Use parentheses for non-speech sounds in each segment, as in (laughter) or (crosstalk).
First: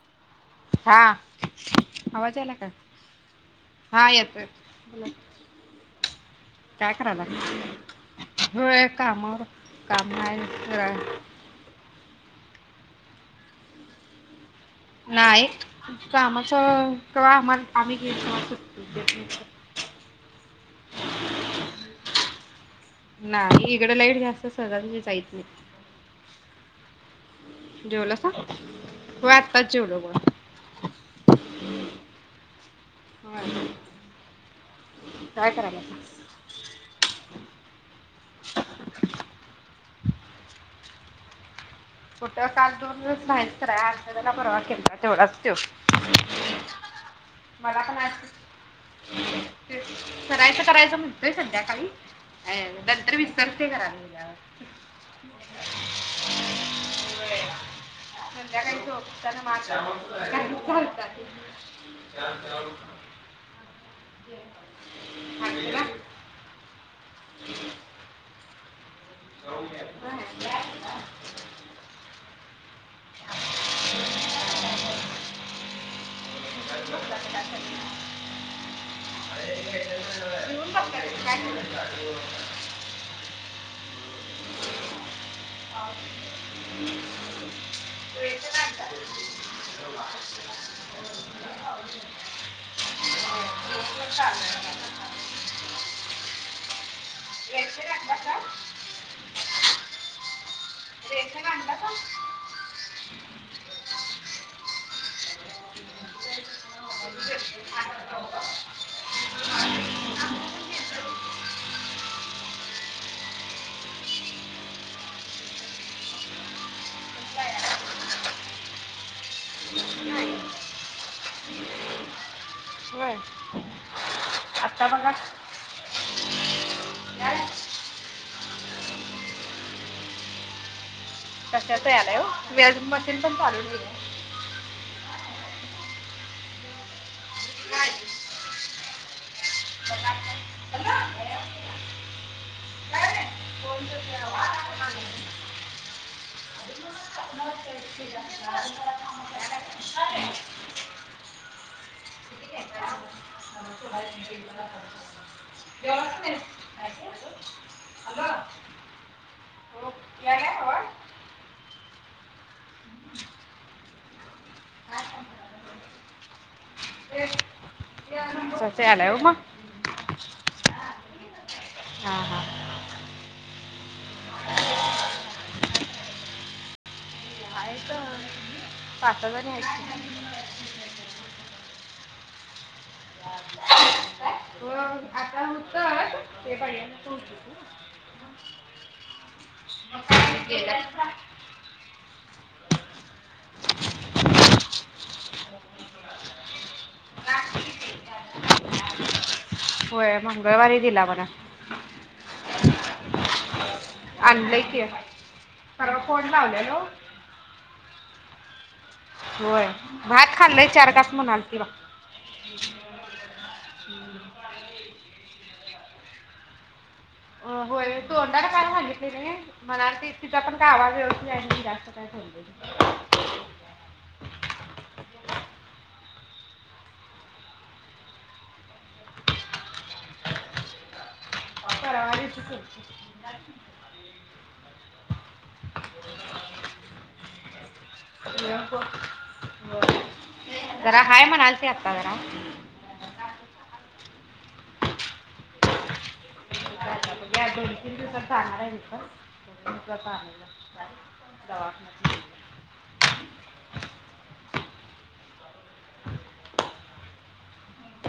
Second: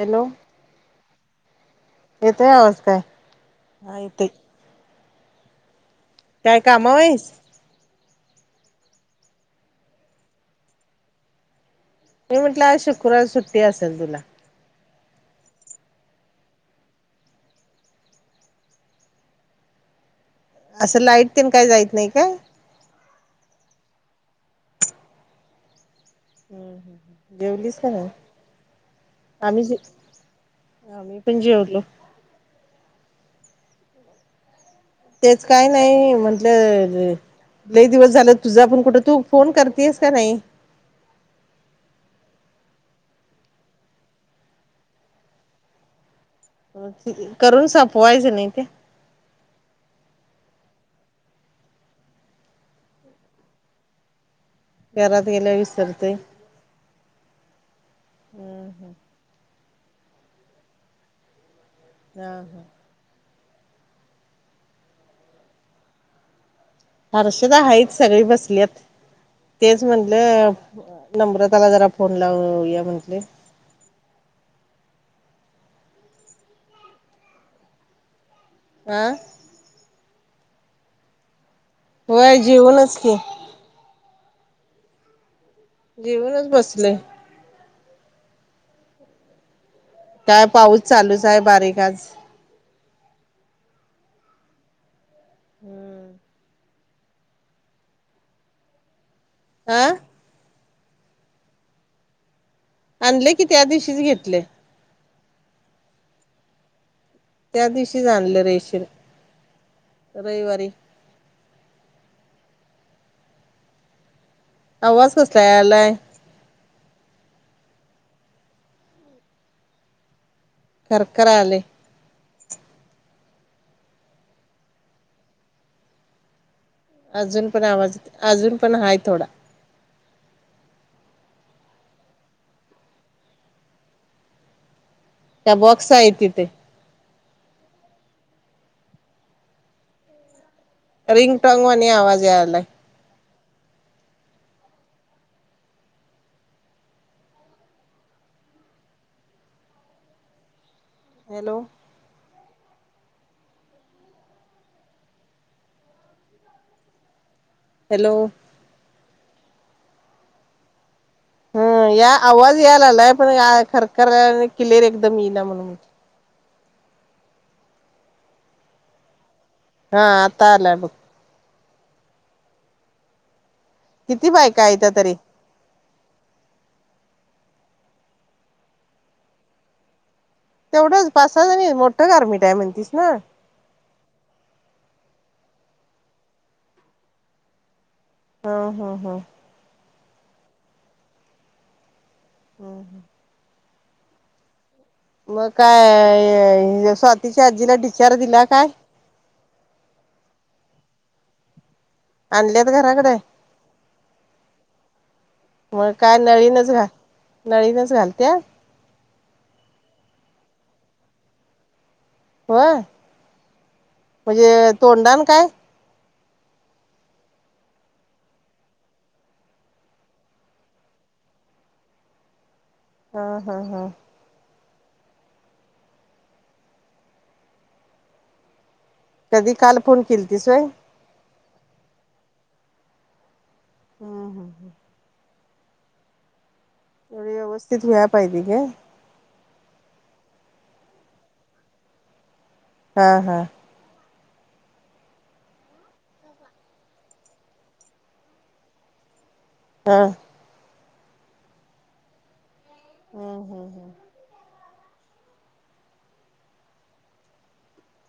Hello. हा, आवाज येतोय यायला का? काय हा येतोय. हॅलो, काय कामावर करालाय? आहेस होय कामावर काम हाय जरा मी म्हटलं आज शुक्रवार सुट्टी असेल तुला. नाही कामाच कवा आमाला आम्ही घेईल तवा सुट्टी देत नाही तसं. असं लाईट तेन काय जाईत नाही काय? नाही इकडं लाईट जास्त सहजा सहजी जाईत नाही. हम्म हम्म हम्म जेवलीस का नाही? जेवलासा? होय आम्ही आत्ताच ज जेवलो बघा. आम्ही पण जेवलो. (unintelligible) तेच काय नाही म्हंटलं लय दिवस झालं तुझा पण कुठं तू फोन कर तीस का नाही? कुटं काल दोन दिवस बाहेर फिराय आलत तवा परवा केलता तेवढाच तो. करून सपवायचं नाही ते. तेच करायचं करायचं म्हणतोय संध्याकाळी अ नंतर विसरते घरात गेल्यावर. घरात गेल्यावर विसरतंय. संध्याकाळी झोपतानं म आठवण येत्या (unintelligible) हा हा (inaudible) हर्षदा आली हर्षदा हाईत सगळी बसल्यात तेच नाही. म्हणलं नम्रताला जरा फोन लावुया म्हटले. (inaudible) आं? (inaudible) व्हयं जेवुनच की. जेवुनच बसलंय. (inaudible) काय पाऊस चालूचं हाय बारीक आज. (inaudible) हम्म. रेशन आणलासा? आ? रेशन आणलासा? आणलय की त्या दिवशीच घेतलंय. त्या दिवशीच आणले रेशीर रविवारी (inaudible) आवाज कसला यालाय? नाही खरखरालय. व्हयं आता बघा. अजुन पण आवाज अजून पण हाय थोडा. कशाचा यालाय ओ मी अजून मशीन पण चालून (unintelligible) त्या बॉक्स आहे तिथे. रिंग टोंगवाणी आवाज यायलाय. (unintelligible) (unintelligible) हॅलो (unintelligible) (unintelligible) हॅलो हम्म, या आवाज याला आलाय, पण खरखर आणि क्लिअर एकदम येई ना म्हणून म्हणते. (unintelligible) हा आता आलाय बघ. हा हा किती बायका येत्या तरी. हायत पाच-सहा जणी आहेत की. तेवढच पाच सहा जणीच. मोठ गारमिट आहे म्हणतीस ना. (unintelligible) आता उतर. ये बाई याला सोडून हम्म हम्म हम्म (unintelligible) हम्म हम्म मग काय, स्वातीच्या आजीला डिस्चार्ज दिला काय? होय मंगळवारी दिला म्हणा. आणलेत घराकडे. आणलय की परवा फोन लावलेलो. नळीनेच घालत्या. होय. भात खाल्लय चार तास म्हणालती बा. हो म्हणजे तोंडान काय. होय तोंडाला काय सांगितले नाही. म्हणाल क तिचा पण काय आवाज व्यवस्थित आहे. जास्त काय सांगितलं (inaudible) हा हा हा कधी काल फोन केलीतीस व्हय. (unintelligible) हम्म हम्म थोडी व्यवस्थित व्हाय (unintelligible) पाहिजे होय, ग जरा हाय म्हणालती आता जरा. हा हा म्या दोन-तीन दिवसात जाणार आहे तिथ. हा तवा हम्म हम्म हम्म (inaudible)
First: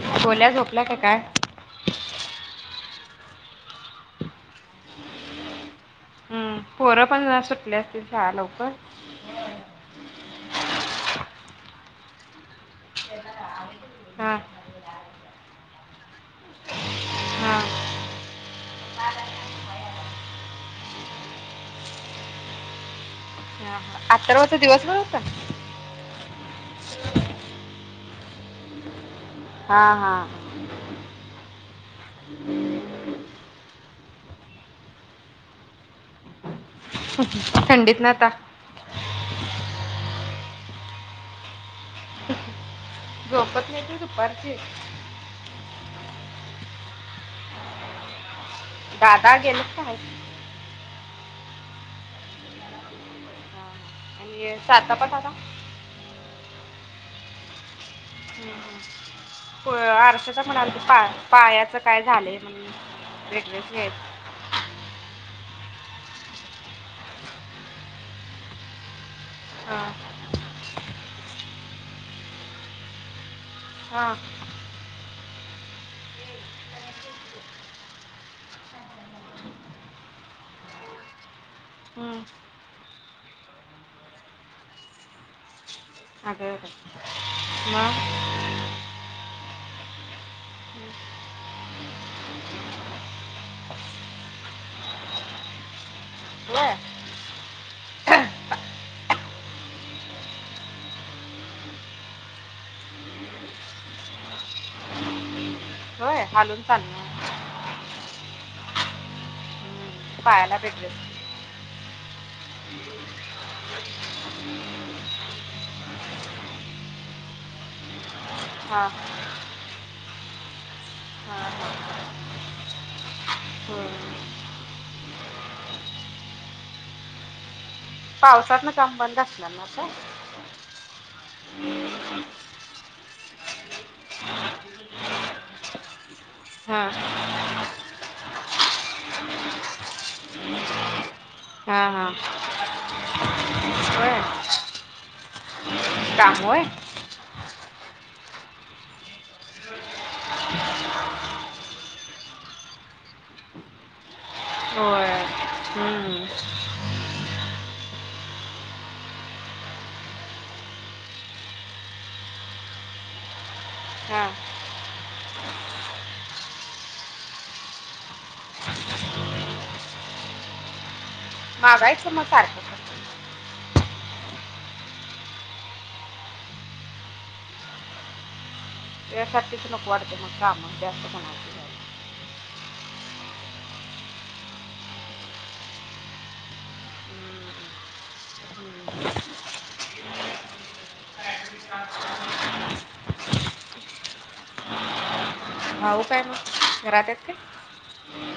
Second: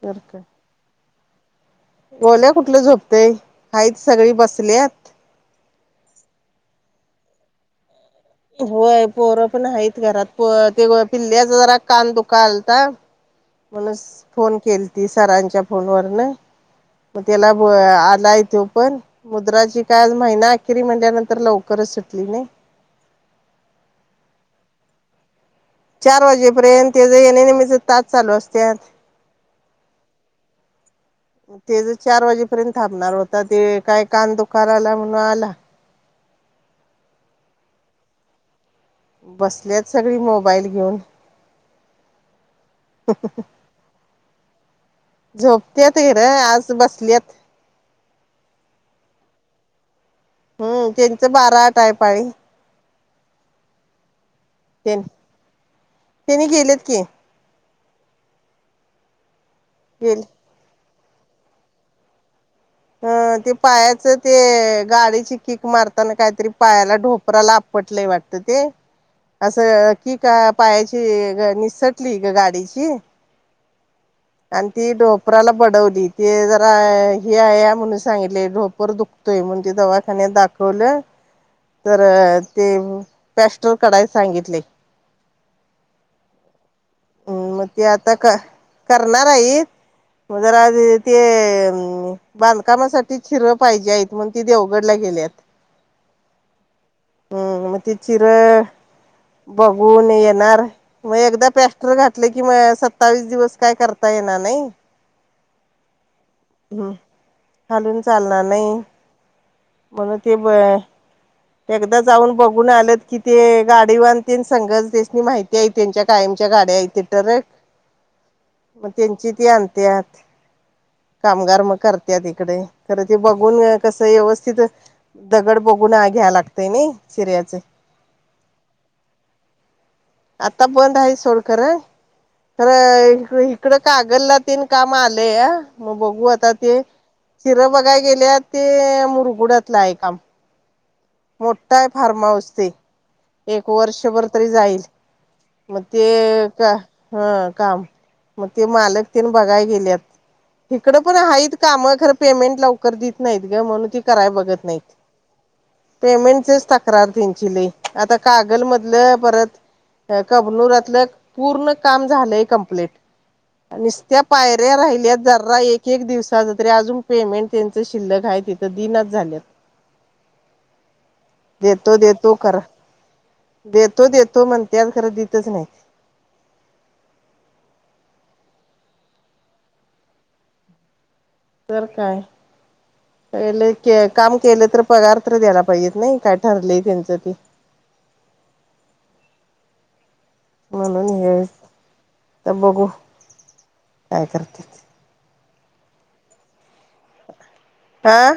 तर काय गोल्या झोपला का काय? गोल्या कुठल झोपतय. हाईत सगळी बसल्यात. हम्म, पोर पण सुटले असतील. शाळा लवकर होय पोर पण आहेत घरात. प ते पिल्ल्याचा जरा कान दुकालता. (inaudible) म्हणस हा फोन हा केल ती सरांच्या फोनवर न. मग त्याला हा आलय तो पण. मुद्राची काय आज महिना अखेरी म्हणल्यानंतर लवकरच सुटली नइ.. ह हा अथर्वाचा दिवस बर होता. चार वाजेपर्यंत तेज येणे जाणेच तास चालू असत्यात. हा हा. (inaudible) ते ज चार वाजेपर्यंत थांबणार होता ते काय कान दुकाय लागलय म्हणून आला. थंडीत न आता. बसल्यात सगळी मोबाईल घेऊन. झोपत नाइत होय दुपारची. झोपत्यात इर आज बसल्यात. दादा गेल्यात का हायत. हम् त्यांचं बारा आट आहे पाळी. हा. आणि त्यानी सातापा दादा. त्यांनी गेलेत की. हम् हम गेले आरषादा म्हणालती पा पायाच काय झालंय म्हण. अ ते पायाच. ते गाडीची कीक मारताना काहीतरी पायाला ढोपराला आपटलंय वाटतं ते. (inaudible) हां असं कीक पायाची निसटली ग गाडीची. हां. आणि ती ढोपराला बडवली ते जरा हे.. या या म्हणून सांगितलेय ढोपर दुखतोय मंजे दवाखान्यात दाखवलं. तर हम्म. ते पॅस्टल कढायला सांगितलय. आग बाई. मग ते आता करणार आइत मग जरा ते बांधकामासाठी चिरं पाहिजेहाय म्हणुन ती देवगडला गेल्यात. होय. हम्म मग ते चिर बघून येणार मग एकदा पेस्. टर घातले की मग सत्तावीस दिवस काय करता येणार नाही. होय हलून. हम्म हलून चालणार नाही म्हणून हम्म. ते. पायाला भेटले एकदा जाऊन बघून आलं कि ते गाडी वान सगच त्यासनी माहिती. ते त्यांच्या कायमच्या गाड्या ते टरक हां मग त्यांची ती आणत्यात. हां कामगार हां मग करत्यात इकडे तरं ते बघून कसं हम्म. व्यवस्थित. दगड बघून घ्या लागतय नाई शिऱ्याचे. पावसात ना काम बंद आसणार ना अता. आता बंद आहे सोड खर. खर इकडं कागल ला तेन काम आलया मग बघू आ ते हा चिरं बघाय गेले ते मुरगुड्यातलं काम मोठाय हा हा फार्महाऊस ते एक होय वर्षभर तरी जाईल. मग ते काम होय का हं काम मग ते मालक तन बघाय गेल्यात. ‌ हिकडं पण आहेत काम खरं पेमेंट लवकर देत नाहीत ग म्हणून ती कराय बघत. नाहीत. होय... पेमेंटचीच तक्रार त्यांची लय. आता कागल मधलं परत.. कबनूरातलं पूर्ण काम झालंय कंप्लीट. निसत्या हा पायऱ्या राहिल्यात जरा एक -एक दिवसाच तरी अजून पेमेंट नाही. त्यांच शिल्लक आहे ते तर दिनाच झाल्यात. देतो मागायचं मग -देतो करा. सारखं देतो- देतो म्हणत्यात खरं देतच नाहीत. त्यासाठीच नको वाटतय मग काम जास्त करायला. तर काय..? काम केलं तर पगार तर द्यायला पाहिजेत नाही. काय ठरलंय त्यांचं ती... झाली. म्हणून य... आता बघु... काय करत्यात? भाऊ काय मग. घरात आहेत का? हा..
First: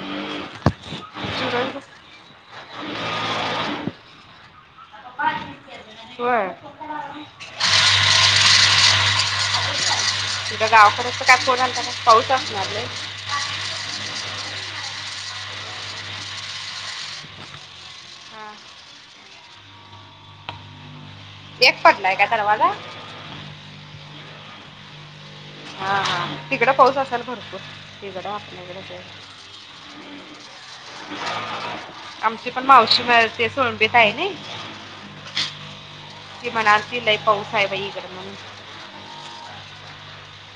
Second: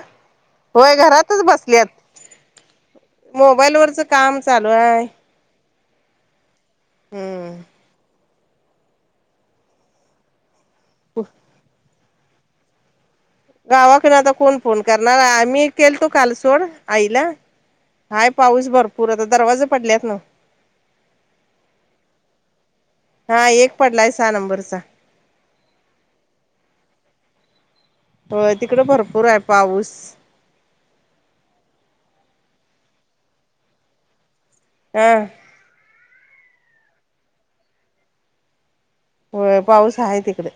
होय घरातच सूरज बसल्यात. मोबाईल वरच काम चालू आहे. होय... हम्म गावाकडचं काय फोन आलता काय? पाऊस असणार लई.. गावाकड आता कोण फोन करणार. आम्ही केलतो काल सोड. आईला... हाय. हा पाऊस भरपूर. आता दरवाजे पडल्यात नव्ह. एक पडलाय का दरवाजा? हा.. एक पडलाय सहा नंबर चा. हा -हा.. तिकड पाऊस असाल भरपूर. तिकडं होय... तिकड आपल्याकडे ते भरपूर आहे पाऊस. आमची पण मावशी ते... सोलंबित आहे नाय. (inaudible) ती म्हणालती लई पाऊस आहे. बाई इकड म्हणून.. होय. पाऊस आहे तिकड.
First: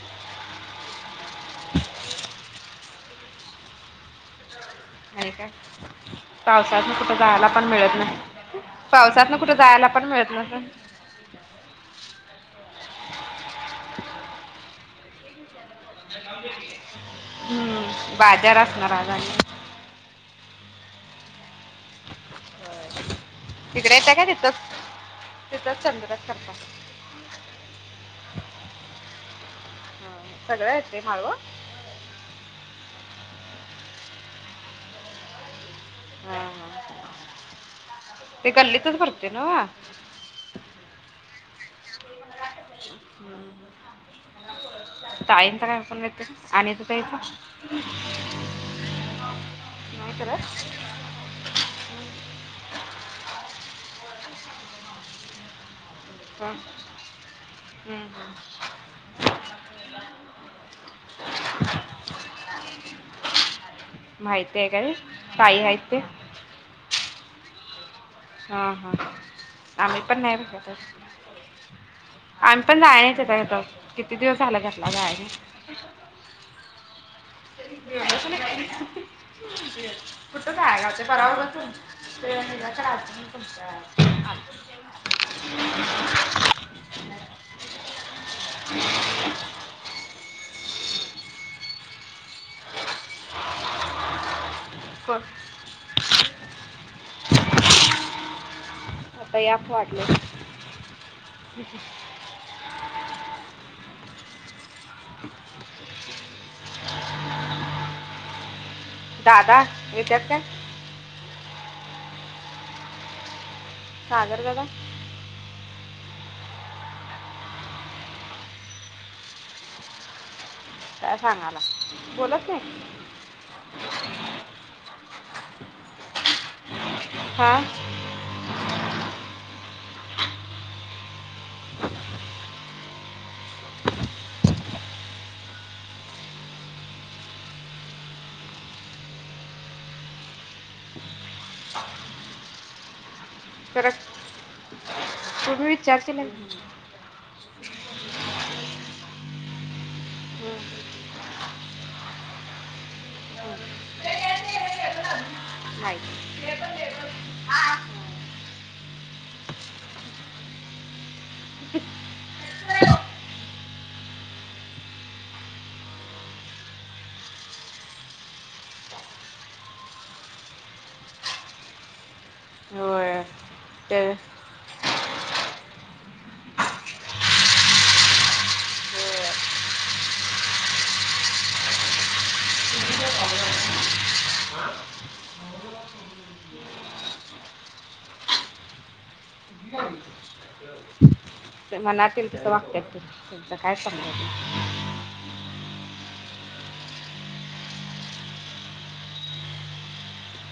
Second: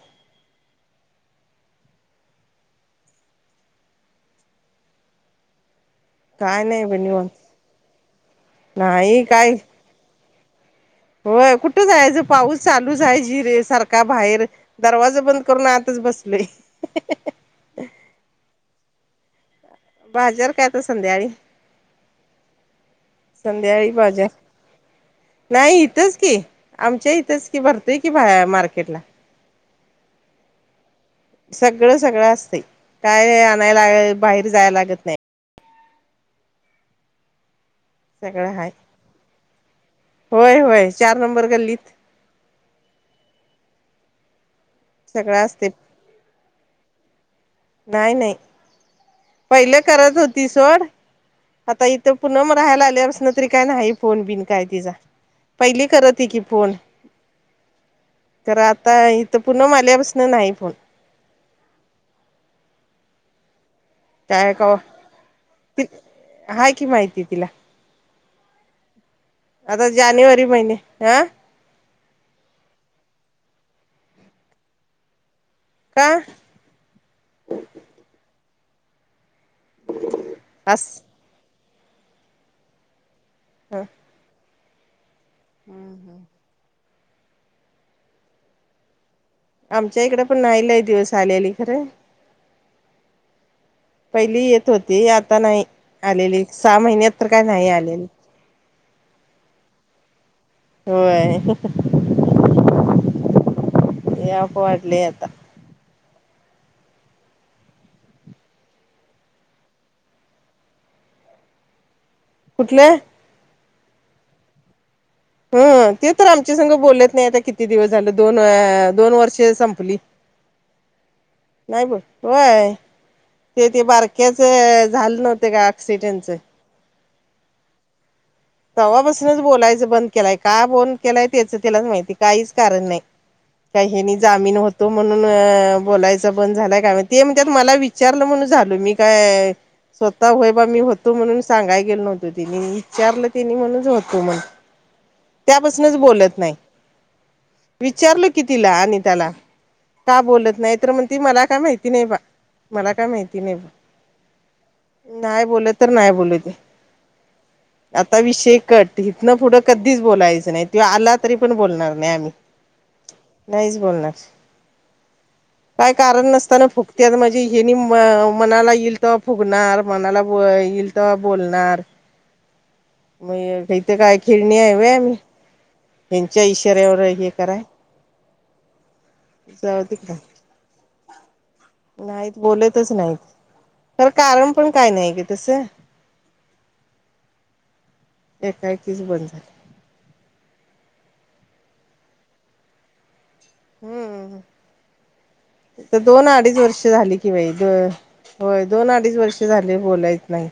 आहे का... काय नाही पावसाळ्यात बई कुठं निवांत जायला पण मिळत नाही. नाही पावसात न कुठ काय जायला पण मिळत नसलं. होय. कुठ जायचं पाऊस चालूच आहे. जिर... सारखा बाहेर. दरवाजा बंद करून. आतच बसलुय. हम्म... बाजार असणार आज आणि... बाजार काय आता संध्याकाळी. संध्याकाळी तिकडे येतं का बाजार. तिथंच नाही तिथंच इथच चंद्रात की. करतात आमच्या इथेच की भरतोय की बा.. मार्केट ला. सगळ येतय माळव.. सगळं -सगळं असतय. काय आणायला.. बाहेर जायला लागत नाही. ते सगळं हाय गल्लीतच भरतोय न्हव. होय -होय चार नंबर गल्लीत.... सगळं ताईनचा असते काय फोन येतोय? अनिता ताईंचा. नाही- नाही.... पहिलं करत होती सोड. आता इथं पुनम राहायला आल्या बसणं तरी काय नाही फोन बिन काय तिचा. पहिली करत... त. कि हं. फोन. हं, हं. तर आता इथं पुनम आल्याबसन नाही फोन. माहित आहे काय? ताई ति आहेत ते.. हाय की माहिती तिला. हा- -हा... आता जानेवारी महिने. -ह.... आम्ही पण जायचं आता किती दिवस झाल घरला जायचं (unintelligible) (unintelligible) कुठ गायब अस हाय सा परवापासून. (unintelligible) हम् हम् आवाज येत आहे आमच्या इकडं पण नाही लय दिवस आलेली खरं. पहिली येत होती कोण? आता नाही आलेली सहा महिन्यात तर काय नाही आलेली. आता याप वाढलय. व्हय याप वाढलय आता. दादा येत्यात काय? कुठलत? सागर दादा हा ते तर आमच्या संघ बोलत नाही आता किती दिवस झालं दोन दोन वर्ष संपली आवाज नाही येत काय सांगाला बोलत नाही? ते ते बारक्याच झाल नव्हत का ऑक्सिडेंटच हा तवापासनच बोलायचं बंद केलाय, का बंद केलाय त्याचं त्यालाच माहिती काहीच कारण नाही. हेंनि जामीन होतो म्हणून अ बोलायच बंद झालाय काय माहित ते म्हणतात मला विचारलं म्हणून झाल मी काय स्वतः वय बा मी होतो म्हणून सांगाय गेलो नव्हतो त्यांनी विचारलं तिनी म्हणूनच तर होतो म्हंटलं, तुम्ही त्यापासूनच विचार केला बोलत नाही. विचारल कि तिला अनिताला. का बोलत नाही तर म्हणती मला काय माहिती नाही बा मला काय माहिती नाही. नाय बोलत तर नाय बोलू दे. आता विषय कट इथन पुढं कधीच बोलायचं नाही तो आला तरी पण बोलणार नाही आम्ही. नाहीच बोलणार. काय कारण नसताना फुगत्यात म्हणजे हेनी मनाला येईल तवा फुगणार मनाला येईल तवा बोलणार. होय मग इथं ते काय खिळणी हाय व्हय आम्ही यांच्या इशाऱ्यावर हे कराय जाऊ दे (unintelligible) नाहीत बोलतच नाहीत तरर कारण पण काय नाही ग तसं एकाएकीच बंद (unintelligible) मनात इल तसं वागत्यात ती. हम् तर दोन अडीच वर्ष झाली कि बाई. होय दोन अडीच वर्ष झाली बोलाय येत नाही.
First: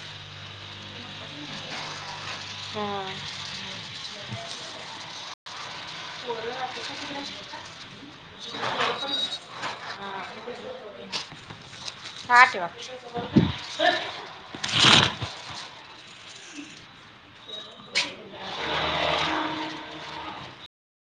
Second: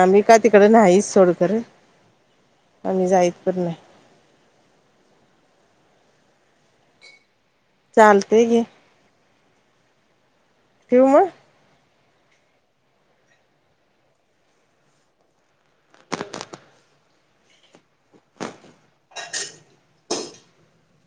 आमही का तिकडें नाहीच सोड खरं आम्ही जाईत पण नाही पोरं (inaudible) चालते कि. ठेवु मंग. हा ठेवा. आवाज नाही येत